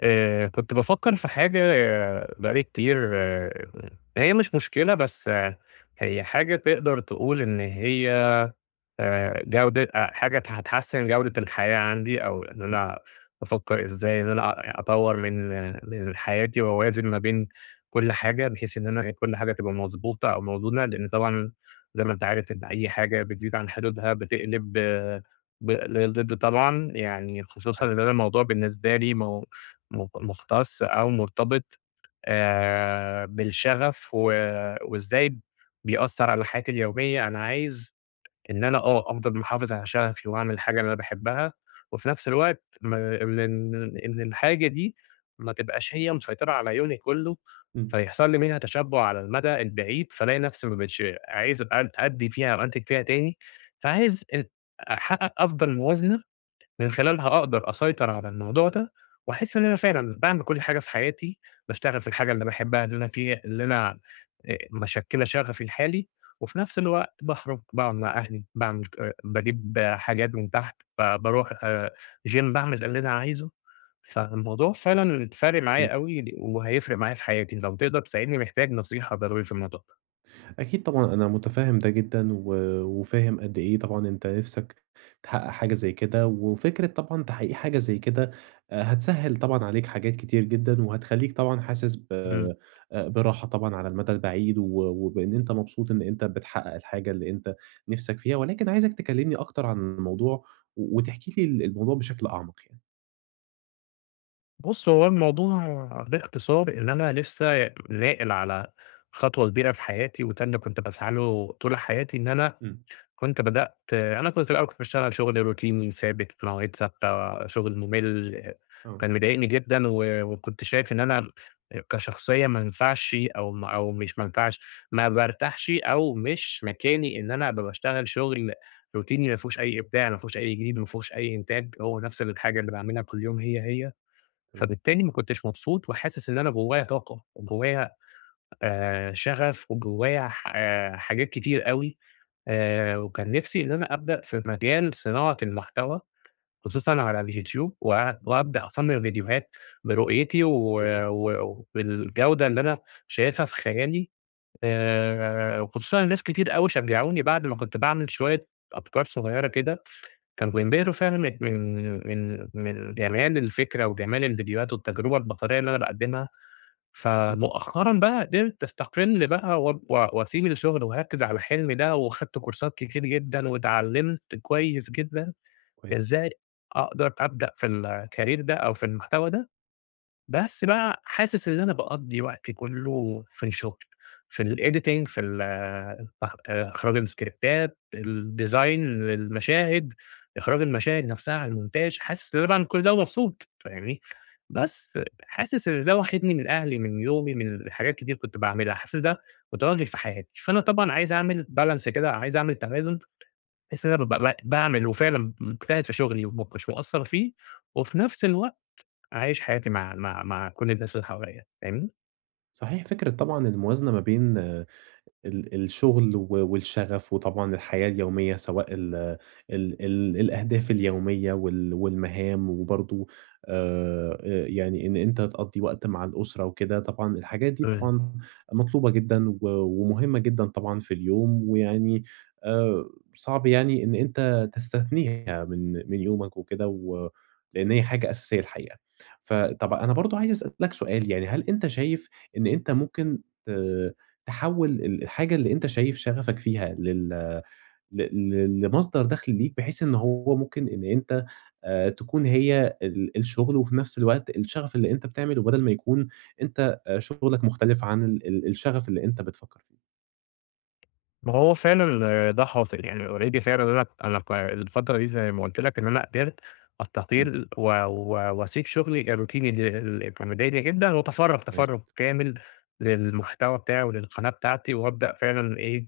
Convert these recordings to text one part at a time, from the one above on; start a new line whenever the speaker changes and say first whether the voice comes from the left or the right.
left: آآ، كنت بافكّر في حاجة بقى لي كتير هي مش مشكلة، بس هي حاجة تقدر تقول إن هي آآ، جودة آآ، حاجة هت هتحسِّن جودة الحياة عندي أو إن
right: [unintelligible]
left: أنا بافكّر إزاي إن أنا أ أطوّر من من حياتي وأوازن ما بين كل حاجة، بحيث إن أنا كل حاجة تبقى مضبوطة أو موزونة، لإن طبعًا زي ما أنت عارف إن أي حاجة بتزيد عن حدودها بتقلِب ب للضِد طبعًا، يعني خصوصًا
right: صحيح.
left: إن أنا الموضوع بالنسبه لي م م مُختَص أو مُرتبط آآ، بالشَغَف و وإزاي بيأثّر على حياتي اليومية. أنا عايز إن أنا آه، أفضل محافِظ على شَغَفي وأعمل الحاجة اللي أنا باحبّها وفي نَفْس الوقت ما إن إن إن الحاجة دي ما تبقاش هي مسيطرة على يومي كُلّه،
right: إمم.
left: فيحصل لي منها تشبُّع على المَدى البعيد، فالاقي نَفْسي ما بقيتش عايز أد أدّي فيها أو أنتِج فيها تاني، فعايز ات أحقّق أفضل موازنة من خلالها أقدر أسيطر على الموضوع ده وأحِس إن أنا فعلًا باعمل كل حاجة في حياتي، باشتغل في الحاجة اللي باحبّها اللي أنا في اللي أنا آآ مِشكِّلة شَغَفي الحالي وفي نَفْس الوقت باخرُج، باقعُد مع أهلي، باعمل ك باجيب حاجات من تحت، ب باروح آآ gym، باعمل اللي أنا عايزه، فالموضوع فعلًا فارق معايا أوي
right: [unintelligible]
left: ل وهيفرق معايا في حياتي، لو تقدر تساعدني، محتاج نصيحة ضروري في الموضوع ده؟
right: أكيد طبعًا، أنا متفهم ده جدًا، و وفاهم قد إيه طبعًا أنت نفسك تحقق حاجة زي كده، وفكرة طبعًا تحقيق حاجة زي كده، هتسهِّل طبعًا عليك حاجات كتير جدًا، وهتخلّيك طبعًا حاسس ب
left: إمم.
right: براحة طبعًا على المدى البعيد، و وبإن أنت مبسوط إن أنت بتحقق الحاجة اللي أنت نفسك فيها، ولكن عايزك تكلمني أكتر عن الموضوع، و وتحكي لي ال الموضوع بشكل أعمق يعني.
left: بُص هو الموضوع باختصار إن أنا لسه ناقل على خطوة كبيرة في حياتي، وده اللي كنت باسعى له طول حياتي، إن أنا
right: إمم.
left: كنت بدأت أنا كنت في الأول كنت باشتغل شغل روتيني ثابت، في مواعيد ثابتة، شغل مُمل،
right: آه.
left: كان مضايقني جدًا، و وكنت شايف إن أنا كشخصية ما أنفعش أو م أو مش ما أنفعش، ما بارتاحش، أو مش مكاني إن أنا أبقى باشتغل شغل روتيني ما فيهوش أي إبداع، ما فيهوش أي جديد، ما فيهوش أي إنتاج، هو نفس الحاجة اللي باعملها كل يوم هي، هي.
right: تمام.
left: فبالتالي ما كنتش مبسوط وحاسس إن أنا جوايّا طاقة، وجوايّا آآ شغف وجوايّا ح آآ حاجات كتير أوي، آآ وكان نفسي إن أنا أبدأ في مجال صناعة المحتوى، خصوصًا على اليوتيوب و وأبدأ أصمم فيديوهات برؤيتي و
right: [unintelligible]
left: وبالجودة اللي أنا شايفها في خيالي، آآ وخصوصًا إن ناس كتير أوي شجعوني، بعد ما كنت باعمل شوية أفكار صغيرة كده، كانوا بينبهروا فعلًا من من من من جمال الفكرة، وجمال الفيديوهات والتجربة البصرية اللي أنا باقدِّمها،
right: إمم.
left: فمؤخرًا بقى قدرت أستقل بقى واب و وأسيب الشغل وأركِّز على حلمي ده، وخدت كورسات كتير جدًا، واتعلمت كويس جدًا،
right: كويس.
left: إزاي أقدر أبدأ في الcareer ده، أو في المحتوى ده، بس بقى حاسس إن أنا باقضي وقتي كله في الشغل، في الediting في الإح إخراج الاسكريبتات، الdesign المشاهد، إخراج المشاهد نفسها الmontage حاسس إن أنا باعمل كل ده ومبسوط، فاهمني؟ بس حاسس إن ده واخدني من أهلي، من يومي، من حاجات كتير كنت باعملها، حاسس ده متوغِّل في حياتي، فأنا طبعًا عايز أعمل balance كده، عايز أعمل توازن بحيث إن أنا أبقى ب ب باعمل وفعلًا مجتهد في شغلي وما أكونش مأثر فيه، وفي نفس الوقت عايش حياتي مع مع مع كل الناس اللي حواليّا، فاهمني؟
right: صحيح فكرة طبعًا الموازنة ما بين ال الشغل و والشغف وطبعًا الحياة اليومية، سواء ال ال ال الأهداف اليومية وال والمهام وبرضو آآ، آآ يعني إن أنت تقضِّي وقت مع الأسرة وكده، طبعًا الحاجات دي
left: تمام.
right: طبعًا مطلوبة جدًا و ومهمة جدًا طبعًا في اليوم، ويعني آآ، صعب يعني إن أنت تستثنيها من من يومك وكده و لأن هي حاجة أساسية الحقيقة. فطَب أنا برضو عايز أسأل لك سؤال، يعني هل أنت شايف إن أنت ممكن ت تحوِّل ال الحاجة اللي أنت شايف شغفك فيها لل ل ل لمصدر دخل ليك، بحيث إن هو ممكن إن أنت آآ، تكون هي ال الشغل وفي نَفس الوقت الشغف اللي أنت بتعمله، بدل ما يكون أنت شغلك مختلف عن ال ال الشغف اللي أنت بتفكر فيه؟
left: ما هو فعلًا ال ده حاصل يعني already فعلًا، أنا أنا ف الفترة دي زي ما قُلت لك إن أنا قدرت
right: إمم.
left: أستقيل و و وأسيب شغلي الروتيني اللي اللي كان مضايقني جدًا، وأتفرَّغ
right: كويس
left: تفرُّغ
right: جدًا.
left: كامل للمحتوى بتاعي وللقناة بتاعتي، وابدأ فعلًا إيه،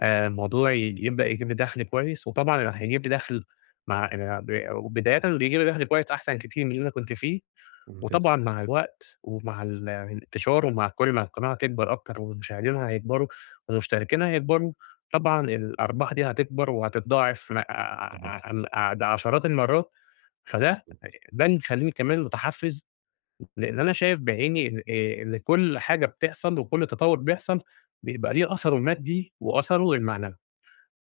left: آآ، الموضوع يج يبدأ يجيب لي دخل كويس، وطبعًا هيجيب لي دخل مع آآ، ب وبدايةً بيجيب لي دخل كويس أحسن كتير من اللي أنا كنت فيه،
right: ممتاز.
left: وطبعًا مع الوقت ومع ال الإنتشار ومع كُلّ ما القناة تكبر أكتر والمشاهدين هيكبروا والمشتركين هيكبروا، طبعًا الأرباح دي هتكبر وهتتضاعف ع
right: تمام.
left: عم د عشرات المرات، فده
right: امم.
left: ده اللي مخلّيني كمان متحفز، لأن أنا شايف بعيني إن آآ إن كُلّ حاجة بتحصل وكُلّ تطوُّر بيحصل بيبقى ليه أثره المادي وأثره المعنوي.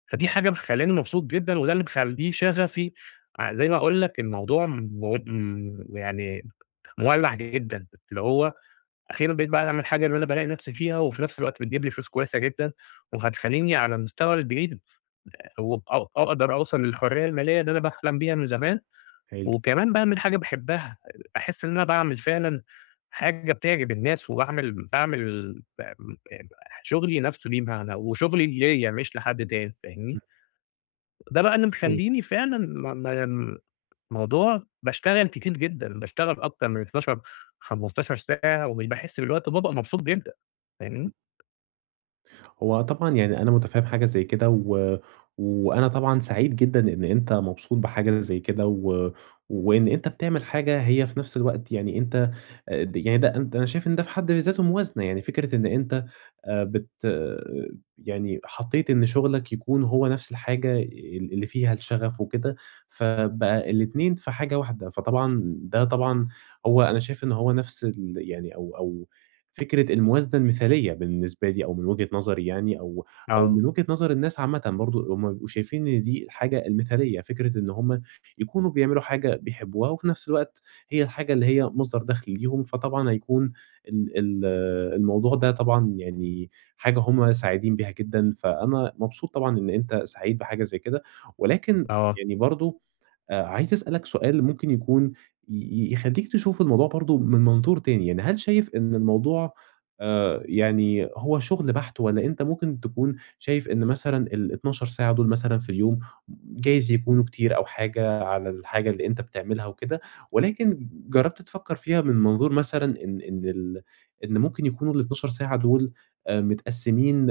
left: فدي حاجة مخلّياني مبسوط جدًا، وده اللي مخلّيه شغفي ع زي ما باقول لك الموضوع مو م يعني مولّع جدًا، اللي هو أخيرًا بقيت باعمل حاجة اللي أنا بالاقي نَفسي فيها وفي نَفس الوقت بتجيب لي فلوس كويسة جدًا، وهتخلّيني على المستوى البعيد آآ، وأ أ أقدر أوصل للحرية المالية اللي أنا باحلم بيها من زمان
right: هايل.
left: وكمان باعمل حاجة باحبها، آآ، أحس إن أنا باعمل فعلًا حاجة بتعجب الناس، وباعمل باعمل ب م مح شغلي نَفسه ليه معنى وشغلي ليّا مش لحد تاني، فاهمني؟
right: امم.
left: ده بقى اللي
right: حلو.
left: مخليني فعلًا م م الموضوع باشتغل كتير جدًا، باشتغل أكتر من 12، 15 ساعة ومش باحس بالوقت وبابقى مبسوط جدًا، فاهمني؟
right: امم. هو طبعًا يعني أنا متفهّم حاجة زي كده، و وأنا طبعًا سعيد جدًا إن أنت مبسوط بحاجة زي كده و وإن أنت بتعمل حاجة هي في نفْس الوقت يعني أنت أ د يعني ده أنت أنا شايف إن ده في حد ذاته موازنة، يعني فكرة إن أنت آآ بت يعني حطيت إن شغلك يكون هو نفْس الحاجة ال اللي فيها الشغف وكده، فبقى الاتنين في حاجة واحدة، فطبعًا ده طبعًا هو أنا شايف إن هو نفْس ال يعني أو أو فكرة الموازنة المثالية بالنسبة لي أو من وجهة نظري يعني أو أو
left: آه.
right: من وجهة نظر الناس عامةً برضه هُم بيبقوا شايفين إن دي الحاجة المثالية، فكرة إن هُم يكونوا بيعملوا حاجة بيحبوها وفي نفْس الوقت هي الحاجة اللي هي مصدر دخل ليهم، فطبعًا هيكون ال ال الموضوع ده طبعًا يعني حاجة هُم سعيدين بيها جدًا، فأنا مبسوط طبعًا إن أنت سعيد بحاجة زي كده، ولكن
left: آه.
right: يعني برضه آآ، عايز أسألك سؤال ممكن يكون ي يخلّيك تشوف الموضوع برضه من منظور تاني، يعني هل شايف إن الموضوع آآ يعني هو شغل بحت، والَّا أنت ممكن تكون شايف إن مثلًا ال12 ساعة دُول مثلًا في اليوم، جايز يكونوا كتير أو حاجة على الحاجة اللي أنت بتعملها وكده، ولكن جرّبت تفكّر فيها من منظور مثلًا إن إن ال إن ممكن يكونوا ال12 ساعة دُول، آآ، متقسمين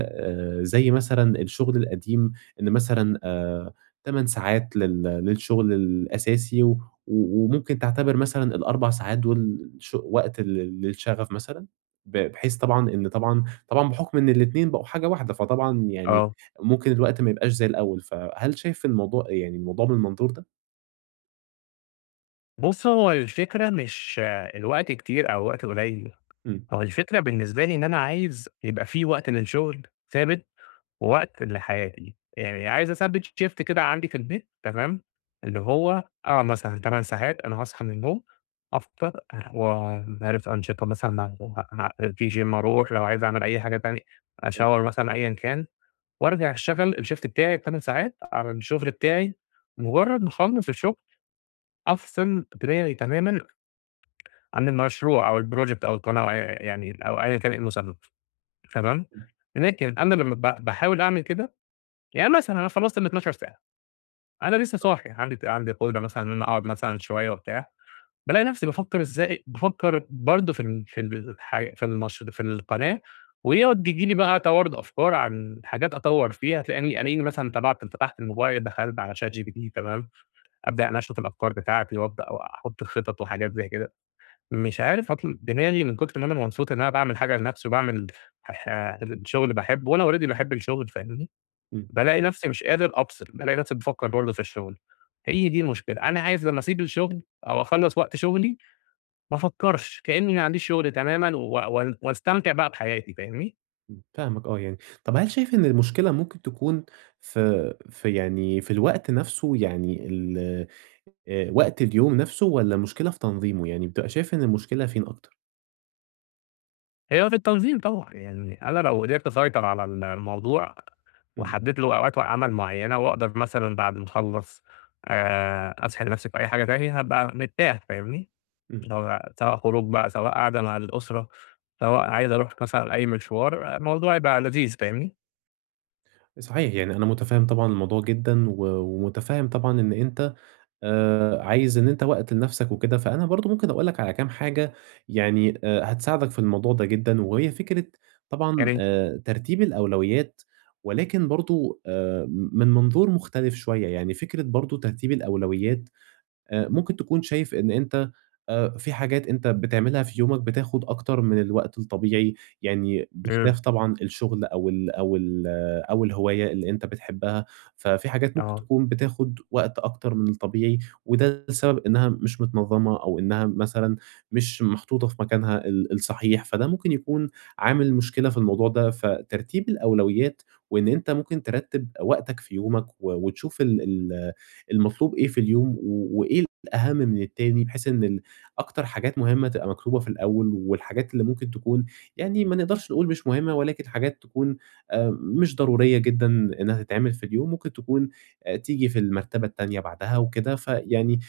right: زي مثلًا الشغل القديم إن مثلًا آآ 8 ساعات لل للشغل الأساسي و و وممكن تعتبر مثلًا ال4 ساعات دُول ش وقت لل للشغف مثلًا، ب بحيث طبعًا إن طبعًا طبعًا بحكم إن الاتنين بقوا حاجة واحدة، فطبعًا يعني
left: آه.
right: ممكن الوقت ما يبقاش زي الأول، فهل شايف الموضوع يعني الموضوع بالمنظور ده؟
left: بُصّ هو الفكرة مش الوقت كتير أو الوقت قليّل،
right: إمم.
left: هو الفكرة بالنسبة لي إن أنا عايز يبقى في وقت للشغل ثابت ووقت لحياتي، يعني عايز أثبِّت Shift كده عندي في البيت تمام، اللي هو آه، مثلًا 8 ساعات أنا هاصحى من النوم، أفطر آآ، وعارف أنشطة مثلًا ه ه في Gym أروح لو عايز أعمل أي حاجة تانية،
right: امم.
left: shower مثلًا أيًا كان، وارجع أشتغل الShift بتاعي ال8 ساعات، على الشغل بتاعي مجرّد ما أخلّص الشغل، أفصل دماغي تمامًا، عن المشروع أو الproject أو القناة أو ي يعني أو أيًا كان إيه المسمى، تمام،
right: امم.
left: لكن أنا لمّا ب باحاول أعمل كده، يعني مثلًا أنا خلّصت ال12 ساعة، أنا لسّه
right: آه.
left: صاحي عندي ت عندي قدرة مثلًا إن أنا أقعد مثلًا شوية وبتاع، بالاقي نفْسي بافكّر إزاي بافكّر برضه في ال في ال ح في المش في القناة، ويقعد بييجي لي بقى توارد أفكار عن حاجات أطوّر فيها، تلاقيني ألاقيني مثلًا طبعت فتحت الموبايل، دخلت على ChatGPT تمام، أبدأ أنشّط الأفكار بتاعتي وأبدأ واحط الخطط وحاجات زي كده، مش عارف أطل دماغي من كتر ما أنا مبسوط إن أنا باعمل حاجة لنفْسي وباعمل ح ح شغل باحبه وأنا already باحب الشغل فاهمني،
right: إمم.
left: بالاقي نفْسي مش قادر أفصل، بالاقي نفْسي بافكّر برضه في الشغل، هي دي المشكلة، أنا عايز لمّا أسيب الشغل أو أخلّص وقت شغلي، ما أفكّرش، كإني ما عنديش شغل تمامًا و وأن وأستمتع بقى بحياتي، فاهمني؟
right: إمم، فاهمك آه يعني. طَب هل شايف إن المشكلة ممكن تكون في في يعني في الوقت نَفْسه؟ يعني ال آآ وقت اليوم نَفْسه والّا مشكلة في تنظيمه، يعني بتبقى شايف إن المشكلة فين أكتر؟
left: هي في التنظيم طبعًا. يعني أنا لو قدرت أسيطر على ال الموضوع
right: إمم.
left: وحدِّدت اللي هو أوقات عمل معيّنة وأقدر مثلًا بعد ما أخلّص آآ أسحِل نَفْسي في أي حاجة تانية، هابقى مرتاح فاهمني؟
right: إمم.
left: اللي هو سواء خروج بقى، سواء قاعدة مع الأسرة، سواء عايز أروح مثلًا أي مشوار، الموضوع يبقى لذيذ فاهمني؟
right: صحيح، يعني أنا مُتفهِّم طبعًا الموضوع جدًا و ومُتفهِّم طبعًا إن أنت آآ عايز إن أنت وقت لنَفْسك وكده، فأنا برضه ممكن أقول لك على كام حاجة يعني آآ هتساعدك في الموضوع ده جدًا وهي فكرة طبعًا
left: يا ري
right: آآ ترتيب الأولويات ولكن برضه آآ م من منظور مختلف شوية. يعني فكرة برضه ترتيب الأولويات، آآ ممكن تكون شايف إن أنت آآ في حاجات أنت بتعملها في يومك بتاخُد أكتر من الوقت الطبيعي يعني
left: إمم.
right: بخلاف طبعًا الشُغل أو ال أو ال أو الهواية اللي أنت بتحبّها، ففي حاجات ممكن
left: آه.
right: تكون بتاخُد وقت أكتر من الطبيعي وده السبب إنّها مش متنظَّمة أو إنّها مثلًا مش محطوطة في مكانها ال الصحيح، فده ممكن يكون عامل مشكلة في الموضوع ده. فترتيب الأولويات وإن أنت ممكن ترتِّب وقتك في يومك و وتشوف ال ال المطلوب إيه في اليوم و وإيه الأهَم من التاني بحيث إن ال أكتر حاجات مهمة تبقى مكتوبة في الأول والحاجات اللي ممكن تكون يعني ما نقدرش نقول مش مهمة ولكن حاجات تكون آآ مش ضرورية جدًا إنّها تتعمل في اليوم، ممكن تكون آآ تيجي في المرتبة التانية بعدها وكده، فيعني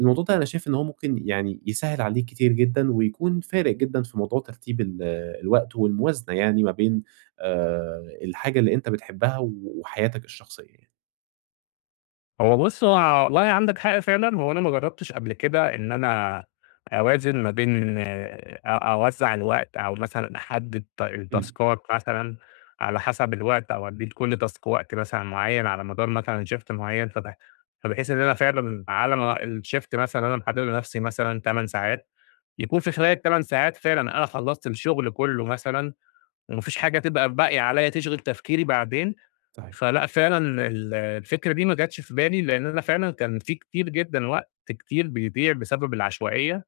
right: الموضوع ده أنا شايف إن هو ممكن يعني يسهِّل عليك كتير جدًا ويكون فارق جدًا في موضوع ترتيب ال الوقت والموازنة يعني ما بين آآ الحاجة اللي أنت بتحبّها و وحياتك الشخصية يعني.
left: هو بُص، هو والله عندك حق فعلًا، هو أنا ما جرّبتش قبل كده إن أنا أوازن ما بين أ أوزَّع الوقت أو مثلًا أحدّد ت
right: إمم.
left: التاسكات مثلًا على حَسَب الوقت أو أدّي لكل تاسك وقت مثلًا معيّن على مدار مثلًا shift معيّن، فب فبحيث إن أنا فعلًا على ما الshift مثلًا اللي أنا محدّده لنَفْسي مثلًا 8 ساعات، يكون في خلال ال8 ساعات فعلًا أنا خلّصت الشُغل كُلّه مثلًا وما فيش حاجة تبقى باقية عليّا تشغِل تفكيري بعدين
right: صحيح.
left: فلأ، فعلًا ال الفكرة دي ما جاتش في بالي، لإن أنا فعلًا كان في كتير جدًا وقت كتير بيضيع بسبب العشوائية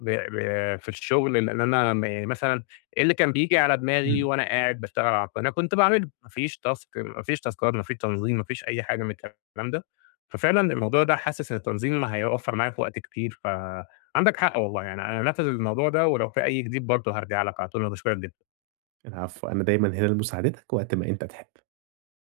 left: ب ب في الشُغل، لإن أنا م مثلًا اللي كان بييجي على دماغي
right: إمم.
left: وأنا قاعد باشتغل على القناة كنت باعمله، ما فيش تاسك ما فيش تاسكات، ما فيش تنظيم، ما فيش أي حاجة من الكلام ده. ففعلًا الموضوع ده حاسِس إن التنظيم ما هيوفَّر معايا في وقت كتير، فعندك حق والله، يعني أنا هانفِّذ الموضوع ده ولو في أي جديد برضه هارجع لك على طول، أنا باشكُرك جدًا.
right: العفو، أنا دايمًا هنا لمساعدتك وقت ما أنت تحِب.